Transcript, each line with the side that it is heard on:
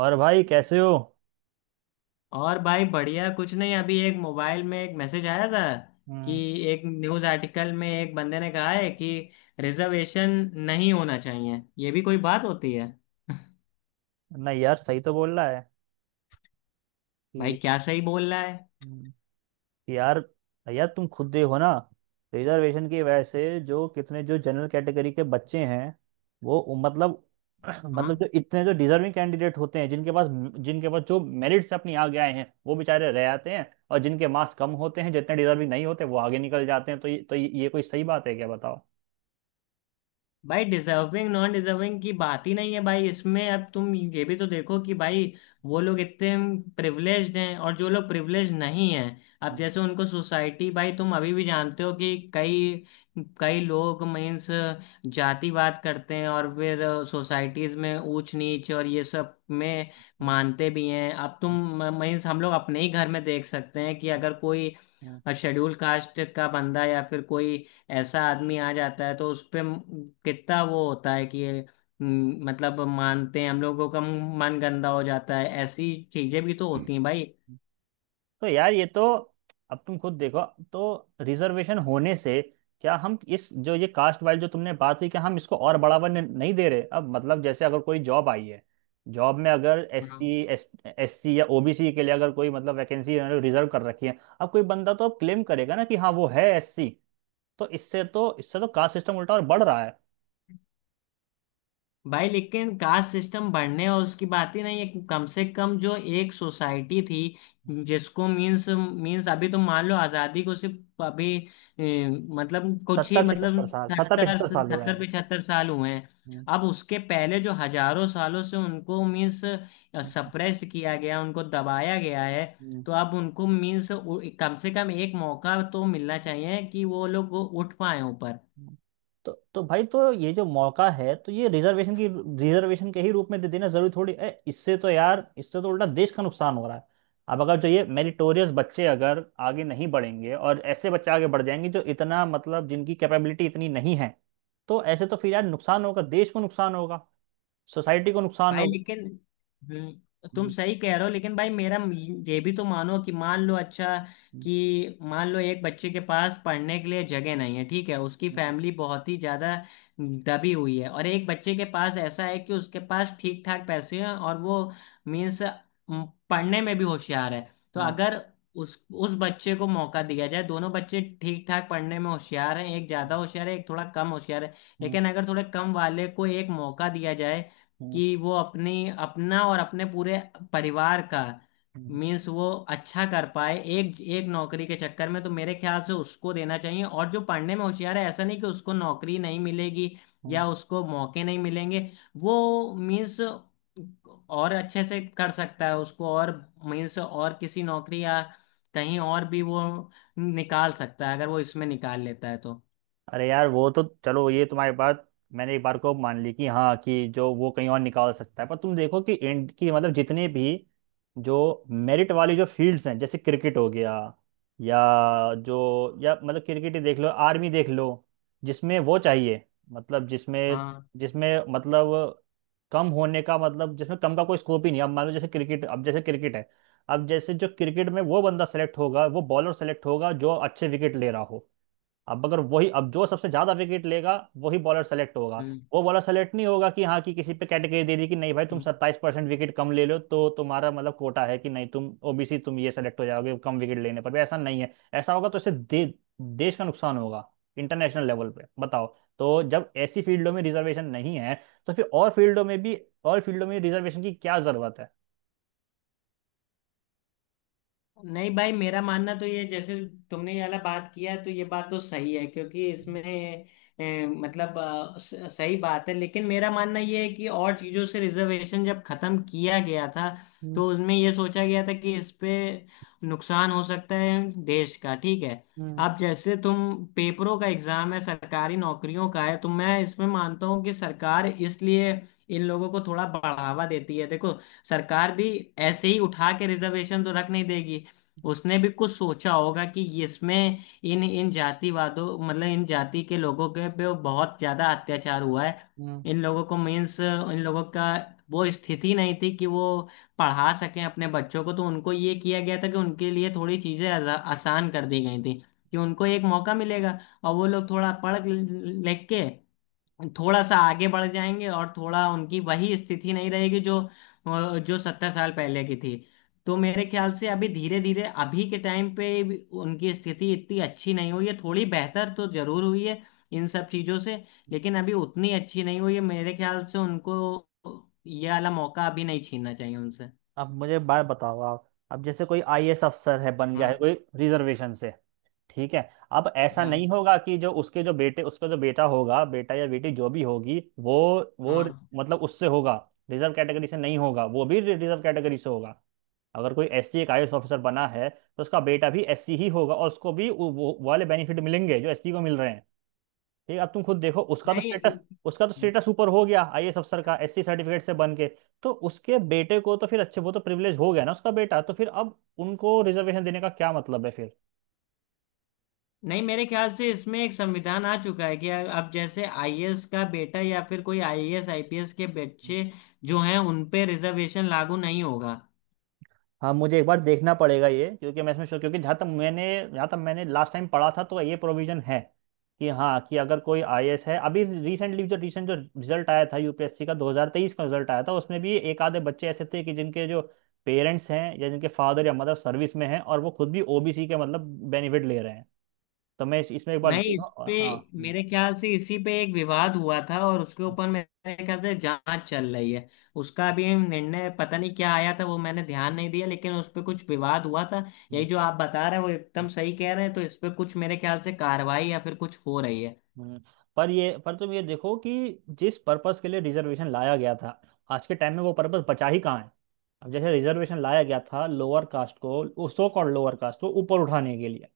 right: और भाई कैसे हो।
left: और भाई बढ़िया कुछ नहीं। अभी एक मोबाइल में एक मैसेज आया था कि
right: हम्म।
left: एक न्यूज़ आर्टिकल में एक बंदे ने कहा है कि रिजर्वेशन नहीं होना चाहिए, ये भी कोई बात होती है।
right: नहीं यार, सही तो बोल रहा है
left: भाई
right: कि
left: क्या सही बोल रहा है?
right: हम्म, यार, यार तुम खुद देखो ना। रिजर्वेशन की वजह से जो कितने जो जनरल कैटेगरी के बच्चे हैं, वो मतलब
left: हाँ?
right: मतलब जो इतने जो डिजर्विंग कैंडिडेट होते हैं जिनके पास जो मेरिट से अपनी आगे आए हैं वो बेचारे रह जाते हैं। और जिनके मार्क्स कम होते हैं, जितने डिजर्विंग नहीं होते वो आगे निकल जाते हैं। तो ये कोई सही बात है क्या, बताओ।
left: भाई डिजर्विंग नॉन डिजर्विंग की बात ही नहीं है भाई इसमें। अब तुम ये भी तो देखो कि भाई वो लोग इतने प्रिविलेज्ड हैं और जो लोग प्रिविलेज्ड नहीं हैं, अब
right: हम्म,
left: जैसे उनको सोसाइटी, भाई तुम अभी भी जानते हो कि कई कई लोग मीन्स जातिवाद करते हैं और फिर सोसाइटीज में ऊंच नीच और ये सब में
right: हम्म,
left: मानते भी हैं। अब
right: हम्म,
left: तुम मीन्स हम लोग अपने ही घर में देख सकते हैं कि अगर कोई
right: हम्म,
left: और शेड्यूल कास्ट का बंदा या फिर कोई ऐसा आदमी आ जाता है तो उस पे कितना वो होता है कि ये म, मतलब मानते हैं, हम लोगों का मन गंदा हो जाता है। ऐसी चीजें भी तो
right: हम्म।
left: होती हैं भाई।
right: तो यार, ये तो अब तुम खुद देखो, तो रिजर्वेशन होने से क्या हम इस जो ये कास्ट वाइज जो तुमने बात हुई, क्या हम इसको और बढ़ावा नहीं दे रहे। अब मतलब जैसे अगर कोई जॉब आई है, जॉब में अगर एस एस सी या ओबीसी के लिए अगर कोई मतलब वैकेंसी रिजर्व कर रखी है, अब कोई बंदा तो अब क्लेम करेगा ना कि हाँ वो है एस सी। तो इससे तो कास्ट सिस्टम उल्टा और बढ़ रहा है।
left: भाई लेकिन कास्ट सिस्टम बढ़ने और उसकी बात ही नहीं है। कम से कम जो एक सोसाइटी थी जिसको मींस मींस अभी तो मान लो आजादी को सिर्फ अभी ए, मतलब कुछ ही
right: सत्तर
left: सत्तर
right: पिछहत्तर साल हुआ
left: सत्तर
right: है।
left: पिछहत्तर साल हुए हैं।
right: हम्म,
left: अब उसके पहले जो हजारों सालों से उनको मींस
right: हम्म,
left: सप्रेस्ड किया गया, उनको दबाया गया है।
right: हम्म।
left: तो अब उनको मींस कम से कम एक मौका तो मिलना चाहिए कि वो लोग उठ पाए ऊपर।
right: हम्म। तो भाई ये जो मौका है तो ये रिजर्वेशन के ही रूप में दे देना जरूरी थोड़ी है। इससे तो यार, इससे तो उल्टा देश का नुकसान हो रहा है। अब अगर जो ये मेरिटोरियस बच्चे अगर आगे नहीं बढ़ेंगे और ऐसे बच्चे आगे बढ़ जाएंगे जो इतना मतलब जिनकी कैपेबिलिटी इतनी नहीं है, तो ऐसे तो फिर यार नुकसान होगा, देश को नुकसान होगा, सोसाइटी को नुकसान
left: भाई
right: होगा।
left: लेकिन तुम
right: हम्म,
left: सही कह रहे हो, लेकिन भाई मेरा ये भी तो मानो कि मान लो, अच्छा, कि मान लो एक बच्चे के पास पढ़ने के लिए जगह नहीं है, ठीक है, उसकी
right: हम्म,
left: फैमिली बहुत ही ज्यादा दबी हुई है, और एक बच्चे के पास ऐसा है कि उसके पास ठीक ठाक पैसे हैं और वो मीन्स पढ़ने में भी होशियार है। तो
right: हम्म,
left: अगर उस उस बच्चे को मौका दिया जाए, दोनों बच्चे ठीक ठाक पढ़ने में होशियार हैं, एक ज्यादा
right: हम्म,
left: होशियार है, एक थोड़ा कम होशियार है,
right: हम्म,
left: लेकिन अगर थोड़े कम वाले को एक मौका दिया जाए
right: हम्म,
left: कि वो अपनी अपना और अपने पूरे परिवार का
right: हम्म,
left: मीन्स वो अच्छा कर पाए एक एक नौकरी के चक्कर में, तो मेरे ख्याल से उसको देना चाहिए। और जो पढ़ने में होशियार है, ऐसा नहीं कि उसको नौकरी नहीं मिलेगी
right: हम्म,
left: या उसको मौके नहीं मिलेंगे। वो मीन्स और अच्छे से कर सकता है, उसको और मीन्स और किसी नौकरी या कहीं और भी वो निकाल सकता है। अगर वो इसमें निकाल लेता है तो
right: अरे यार वो तो चलो, ये तुम्हारी बात मैंने एक बार को मान ली कि हाँ कि जो वो कहीं और निकाल सकता है। पर तुम देखो कि इंड की मतलब जितने भी जो मेरिट वाली जो फील्ड्स हैं, जैसे क्रिकेट हो गया, या जो या मतलब क्रिकेट ही देख लो, आर्मी देख लो, जिसमें वो चाहिए, मतलब जिसमें
left: हाँ।
right: जिसमें मतलब कम होने का मतलब, जिसमें कम का कोई स्कोप ही नहीं। अब मान लो जैसे क्रिकेट, अब जैसे क्रिकेट है, अब जैसे जो क्रिकेट में वो बंदा सेलेक्ट होगा, वो बॉलर सेलेक्ट होगा जो अच्छे विकेट ले रहा हो। अब अगर वही, अब जो सबसे ज्यादा विकेट लेगा वही बॉलर सेलेक्ट होगा।
left: हम्म।
right: वो बॉलर सेलेक्ट नहीं होगा कि हाँ कि किसी पे कैटेगरी दे दी कि नहीं भाई तुम
left: हम्म।
right: सत्ताईस परसेंट विकेट कम ले लो तो तुम्हारा मतलब कोटा है, कि नहीं तुम ओबीसी, तुम ये सेलेक्ट हो जाओगे कम विकेट लेने पर भी, ऐसा नहीं है। ऐसा होगा तो इससे देश का नुकसान होगा, इंटरनेशनल लेवल पे, बताओ। तो जब ऐसी फील्डों में रिजर्वेशन नहीं है तो फिर और फील्डों में भी, और फील्डों में रिजर्वेशन की क्या जरूरत है।
left: नहीं भाई मेरा मानना तो ये, जैसे तुमने ये वाला बात किया तो ये बात तो सही है, क्योंकि इसमें ए, मतलब अ, स- सही बात है। लेकिन मेरा मानना ये है कि और चीज़ों से रिजर्वेशन जब खत्म किया गया था
right: हम्म,
left: तो उसमें ये सोचा गया था कि इस पे नुकसान हो सकता है देश का, ठीक है।
right: हम्म,
left: अब जैसे तुम पेपरों का एग्जाम है, सरकारी नौकरियों का है, तो मैं इसमें मानता हूँ कि सरकार इसलिए इन लोगों को थोड़ा बढ़ावा देती है। देखो सरकार भी ऐसे ही उठा के रिजर्वेशन तो रख नहीं देगी। उसने भी कुछ सोचा होगा कि इसमें इन इन जातिवादों मतलब इन जाति के लोगों के पे बहुत ज्यादा अत्याचार हुआ है।
right: हम्म।
left: इन लोगों को मीन्स इन लोगों का वो स्थिति नहीं थी कि वो पढ़ा सकें अपने बच्चों को। तो उनको ये किया गया था कि उनके लिए थोड़ी चीजें आसान कर दी गई थी कि उनको एक मौका मिलेगा और वो लोग थोड़ा पढ़ लिख के थोड़ा सा आगे बढ़ जाएंगे और थोड़ा उनकी वही स्थिति नहीं रहेगी जो जो सत्तर साल पहले की थी। तो मेरे ख्याल से अभी धीरे धीरे अभी के टाइम पे भी उनकी स्थिति इतनी अच्छी नहीं हुई है, थोड़ी बेहतर तो जरूर हुई है इन सब चीजों से, लेकिन अभी उतनी अच्छी नहीं हुई है। मेरे ख्याल से उनको ये वाला मौका अभी नहीं छीनना चाहिए उनसे।
right: अब मुझे बात बताओ आप, अब जैसे कोई आईएएस अफसर है, बन गया है
left: हाँ।
right: कोई रिजर्वेशन से, ठीक है। अब ऐसा
left: हाँ।
right: नहीं होगा कि जो उसके जो बेटे, उसका जो बेटा होगा, बेटा या बेटी जो भी होगी वो
left: हाँ।
right: मतलब उससे होगा, रिजर्व कैटेगरी से नहीं होगा, वो भी रिजर्व कैटेगरी से होगा। अगर कोई एससी एक आईएएस ऑफिसर बना है तो उसका बेटा भी एससी ही होगा, और उसको भी वो वाले बेनिफिट मिलेंगे जो एससी को मिल रहे हैं। ठीक है, अब तुम खुद देखो,
left: नहीं
right: उसका तो स्टेटस ऊपर हो गया, आईएएस अफसर का, एससी सर्टिफिकेट से बन के। तो उसके बेटे को तो फिर अच्छे, वो तो प्रिविलेज हो गया ना, उसका बेटा, तो फिर अब उनको रिजर्वेशन देने का क्या मतलब है।
left: नहीं मेरे ख्याल से इसमें एक संविधान आ चुका है कि अब जैसे आईएएस का बेटा या फिर कोई आईएएस आईपीएस के बच्चे
right: फिर
left: जो हैं उन पे रिजर्वेशन लागू नहीं होगा।
right: हाँ, मुझे एक बार देखना पड़ेगा ये, क्योंकि मैं इसमें क्योंकि जहाँ तक मैंने लास्ट टाइम पढ़ा था तो ये प्रोविजन है कि हाँ कि अगर कोई आईएएस है। अभी रिसेंटली जो रिजल्ट आया था, यूपीएससी का 2023 का रिजल्ट आया था, उसमें भी एक आधे बच्चे ऐसे थे कि जिनके जो पेरेंट्स हैं या जिनके फादर या मदर सर्विस में हैं और वो खुद भी ओबीसी के मतलब बेनिफिट ले रहे हैं। तो मैं इसमें एक बार
left: नहीं,
right: देखूँ।
left: इस पे
right: हाँ,
left: मेरे ख्याल से इसी पे एक विवाद हुआ था और उसके ऊपर मेरे ख्याल से जांच चल रही है। उसका अभी निर्णय पता नहीं क्या आया था, वो मैंने ध्यान नहीं दिया, लेकिन उस पे कुछ विवाद हुआ था। यही
right: हम्म,
left: जो आप बता रहे हैं वो
right: हम्म,
left: एकदम सही कह रहे हैं, तो इस पे कुछ मेरे ख्याल से कार्रवाई या फिर कुछ हो रही है।
right: हम्म। पर तुम ये देखो कि जिस पर्पस के लिए रिजर्वेशन लाया गया था, आज के टाइम में वो पर्पस बचा ही कहाँ है। अब जैसे रिजर्वेशन लाया गया था लोअर कास्ट को, सो कॉल्ड लोअर कास्ट को ऊपर उठाने के लिए,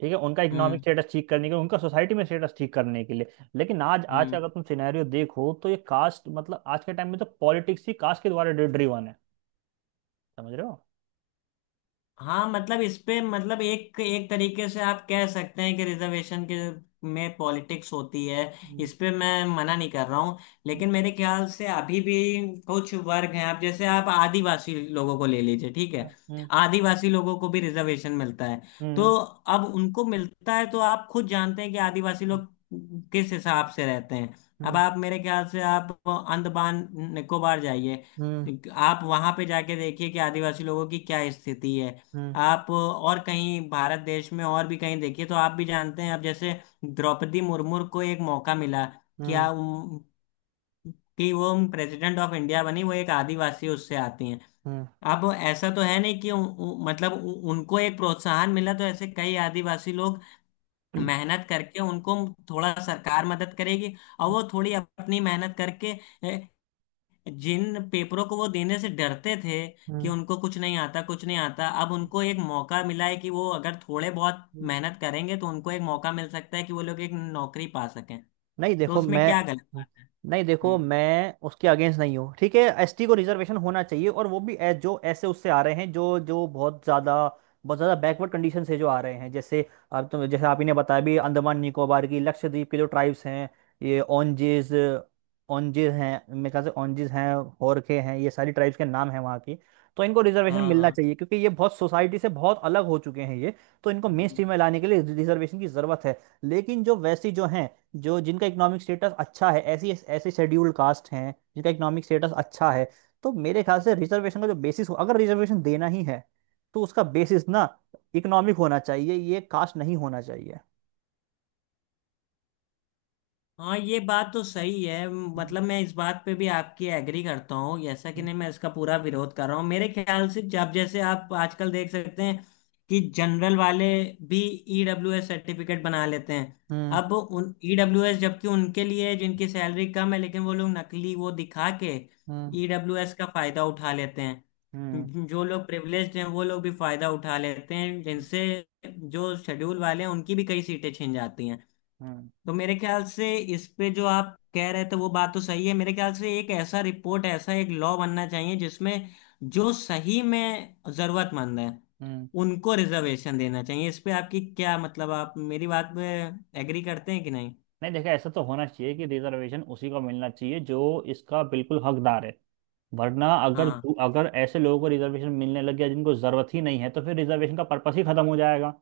right: ठीक है, उनका इकोनॉमिक
left: हम्म।
right: स्टेटस ठीक करने के लिए, उनका सोसाइटी में स्टेटस ठीक करने के लिए। लेकिन आज आज का
left: हम्म।
right: अगर तुम सिनेरियो देखो तो ये कास्ट मतलब, आज के टाइम में तो पॉलिटिक्स ही कास्ट के द्वारा ड्रिवन है। समझ रहे हो।
left: हाँ मतलब इस पे मतलब एक एक तरीके से आप कह सकते हैं कि रिजर्वेशन के में पॉलिटिक्स होती है,
right: हम्म,
left: इस पे मैं मना नहीं कर रहा हूँ। लेकिन मेरे ख्याल से अभी भी कुछ वर्ग हैं। आप जैसे आप आदिवासी लोगों को ले लीजिए, ठीक है।
right: हम्म,
left: आदिवासी लोगों को भी रिजर्वेशन मिलता है।
right: हम्म,
left: तो अब उनको मिलता है तो आप खुद जानते हैं कि आदिवासी लोग किस हिसाब से रहते हैं। अब
right: हम्म,
left: आप मेरे ख्याल से आप अंडमान निकोबार जाइए,
right: हम्म,
left: आप वहां पे जाके देखिए कि आदिवासी लोगों की क्या स्थिति है।
right: हम्म,
left: आप और कहीं भारत देश में और भी कहीं देखिए तो आप भी जानते हैं। अब जैसे द्रौपदी मुर्मू को एक मौका मिला
right: हम्म,
left: क्या उम, कि वो प्रेसिडेंट ऑफ इंडिया बनी, वो एक आदिवासी उससे आती हैं।
right: हम्म,
left: अब ऐसा तो है नहीं कि उ, उ, मतलब उ, उनको एक प्रोत्साहन मिला तो ऐसे कई आदिवासी लोग
right: हम्म,
left: मेहनत करके, उनको थोड़ा सरकार मदद करेगी और वो थोड़ी अपनी मेहनत करके जिन पेपरों को वो देने से डरते थे कि
right: हम्म,
left: उनको कुछ नहीं आता कुछ नहीं आता, अब उनको एक मौका मिला है कि वो अगर थोड़े बहुत
right: हम्म,
left: मेहनत करेंगे तो उनको एक मौका मिल सकता है कि वो लोग एक नौकरी पा सकें।
right: नहीं
left: तो
right: देखो
left: उसमें
right: मैं
left: क्या गलत बात है।
right: नहीं देखो
left: हम्म।
right: मैं उसके अगेंस्ट नहीं हूँ। ठीक है, एसटी को रिजर्वेशन होना चाहिए, और वो भी जो ऐसे उससे आ रहे हैं, जो जो बहुत ज़्यादा बैकवर्ड कंडीशन से जो आ रहे हैं। जैसे आप तो, जैसे आप ही ने बताया भी, अंडमान निकोबार की, लक्षद्वीप के जो ट्राइब्स हैं, ये ओंजेज, ओंजेज हैं मेरे ख्याल से, ओंजेज हैं, होरखे हैं, ये सारी ट्राइब्स के नाम हैं वहाँ की। तो इनको रिजर्वेशन
left: हाँ।
right: मिलना
left: हाँ।
right: चाहिए क्योंकि ये बहुत सोसाइटी से बहुत अलग हो चुके हैं ये। तो इनको मेन स्ट्रीम में लाने के लिए रिजर्वेशन की ज़रूरत है। लेकिन जो वैसी जो हैं, जो जिनका इकोनॉमिक स्टेटस अच्छा है, ऐसी ऐसे शेड्यूल्ड कास्ट हैं जिनका इकोनॉमिक स्टेटस अच्छा है, तो मेरे ख्याल से रिजर्वेशन का जो बेसिस हो, अगर रिजर्वेशन देना ही है, तो उसका बेसिस ना इकोनॉमिक होना चाहिए, ये कास्ट नहीं होना चाहिए।
left: हाँ ये बात तो सही है,
right: हम्म,
left: मतलब मैं इस बात पे भी आपकी एग्री करता हूँ, जैसा कि नहीं मैं इसका पूरा विरोध कर रहा हूँ। मेरे ख्याल से जब जैसे आप आजकल देख सकते हैं कि जनरल वाले भी ईडब्ल्यूएस सर्टिफिकेट बना लेते हैं।
right: हम्म,
left: अब उन ईडब्ल्यूएस जबकि उनके लिए जिनकी सैलरी कम है, लेकिन वो लोग नकली वो दिखा के
right: हम्म,
left: ईडब्ल्यूएस का फायदा उठा लेते
right: हम्म,
left: हैं। जो लोग प्रिविलेज्ड हैं वो लोग भी फायदा उठा लेते हैं, जिनसे जो शेड्यूल वाले हैं उनकी भी कई सीटें छिन जाती हैं।
right: हम्म,
left: तो मेरे ख्याल से इस पे जो आप कह रहे थे वो बात तो सही है। मेरे ख्याल से एक ऐसा रिपोर्ट, ऐसा एक लॉ बनना चाहिए जिसमें जो सही में जरूरतमंद है
right: हम्म।
left: उनको रिजर्वेशन देना चाहिए। इस पे आपकी क्या मतलब, आप मेरी बात पे एग्री करते हैं कि नहीं?
right: नहीं देखा, ऐसा तो होना चाहिए कि रिजर्वेशन उसी को मिलना चाहिए जो इसका बिल्कुल हकदार है। वरना अगर
left: हाँ।
right: अगर ऐसे लोगों को रिजर्वेशन मिलने लग गया जिनको ज़रूरत ही नहीं है, तो फिर रिजर्वेशन का पर्पस ही खत्म हो जाएगा।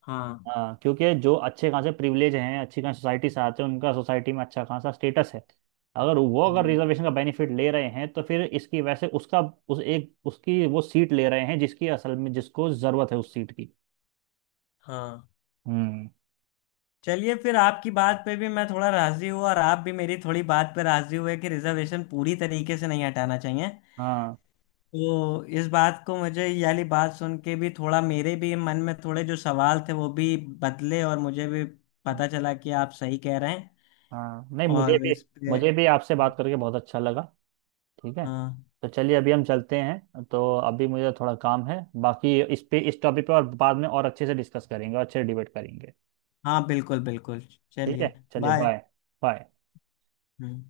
left: हाँ।
right: हाँ, क्योंकि जो अच्छे खासे प्रिविलेज हैं, अच्छी खासी सोसाइटी से आते हैं, उनका सोसाइटी में अच्छा खासा स्टेटस है। अगर वो, अगर
left: हम्म।
right: रिजर्वेशन का बेनिफिट ले रहे हैं तो फिर इसकी वजह से उसका उस एक उसकी वो सीट ले रहे हैं जिसकी असल में, जिसको ज़रूरत है उस सीट की।
left: हाँ
right: हम्म,
left: चलिए, फिर आपकी बात पे भी मैं थोड़ा राजी हुआ और आप भी मेरी थोड़ी बात पे राजी हुए कि रिजर्वेशन पूरी तरीके से नहीं हटाना चाहिए।
right: हाँ,
left: तो इस बात को मुझे ये वाली बात सुन के भी थोड़ा मेरे भी मन में थोड़े जो सवाल थे वो भी बदले और मुझे भी
right: हम्म,
left: पता चला कि आप सही कह रहे हैं।
right: हाँ, नहीं मुझे
left: और
right: भी
left: इस पे
right: मुझे भी आपसे बात करके बहुत अच्छा लगा। ठीक है,
left: हाँ।
right: तो चलिए अभी हम चलते हैं, तो अभी मुझे थोड़ा काम है। बाकी इस पे, इस टॉपिक पर और बाद में और अच्छे से डिस्कस करेंगे और अच्छे से डिबेट करेंगे।
left: हाँ बिल्कुल बिल्कुल।
right: ठीक है,
left: चलिए।
right: चलिए
left: बाय।
right: बाय। बाय।
left: हम्म।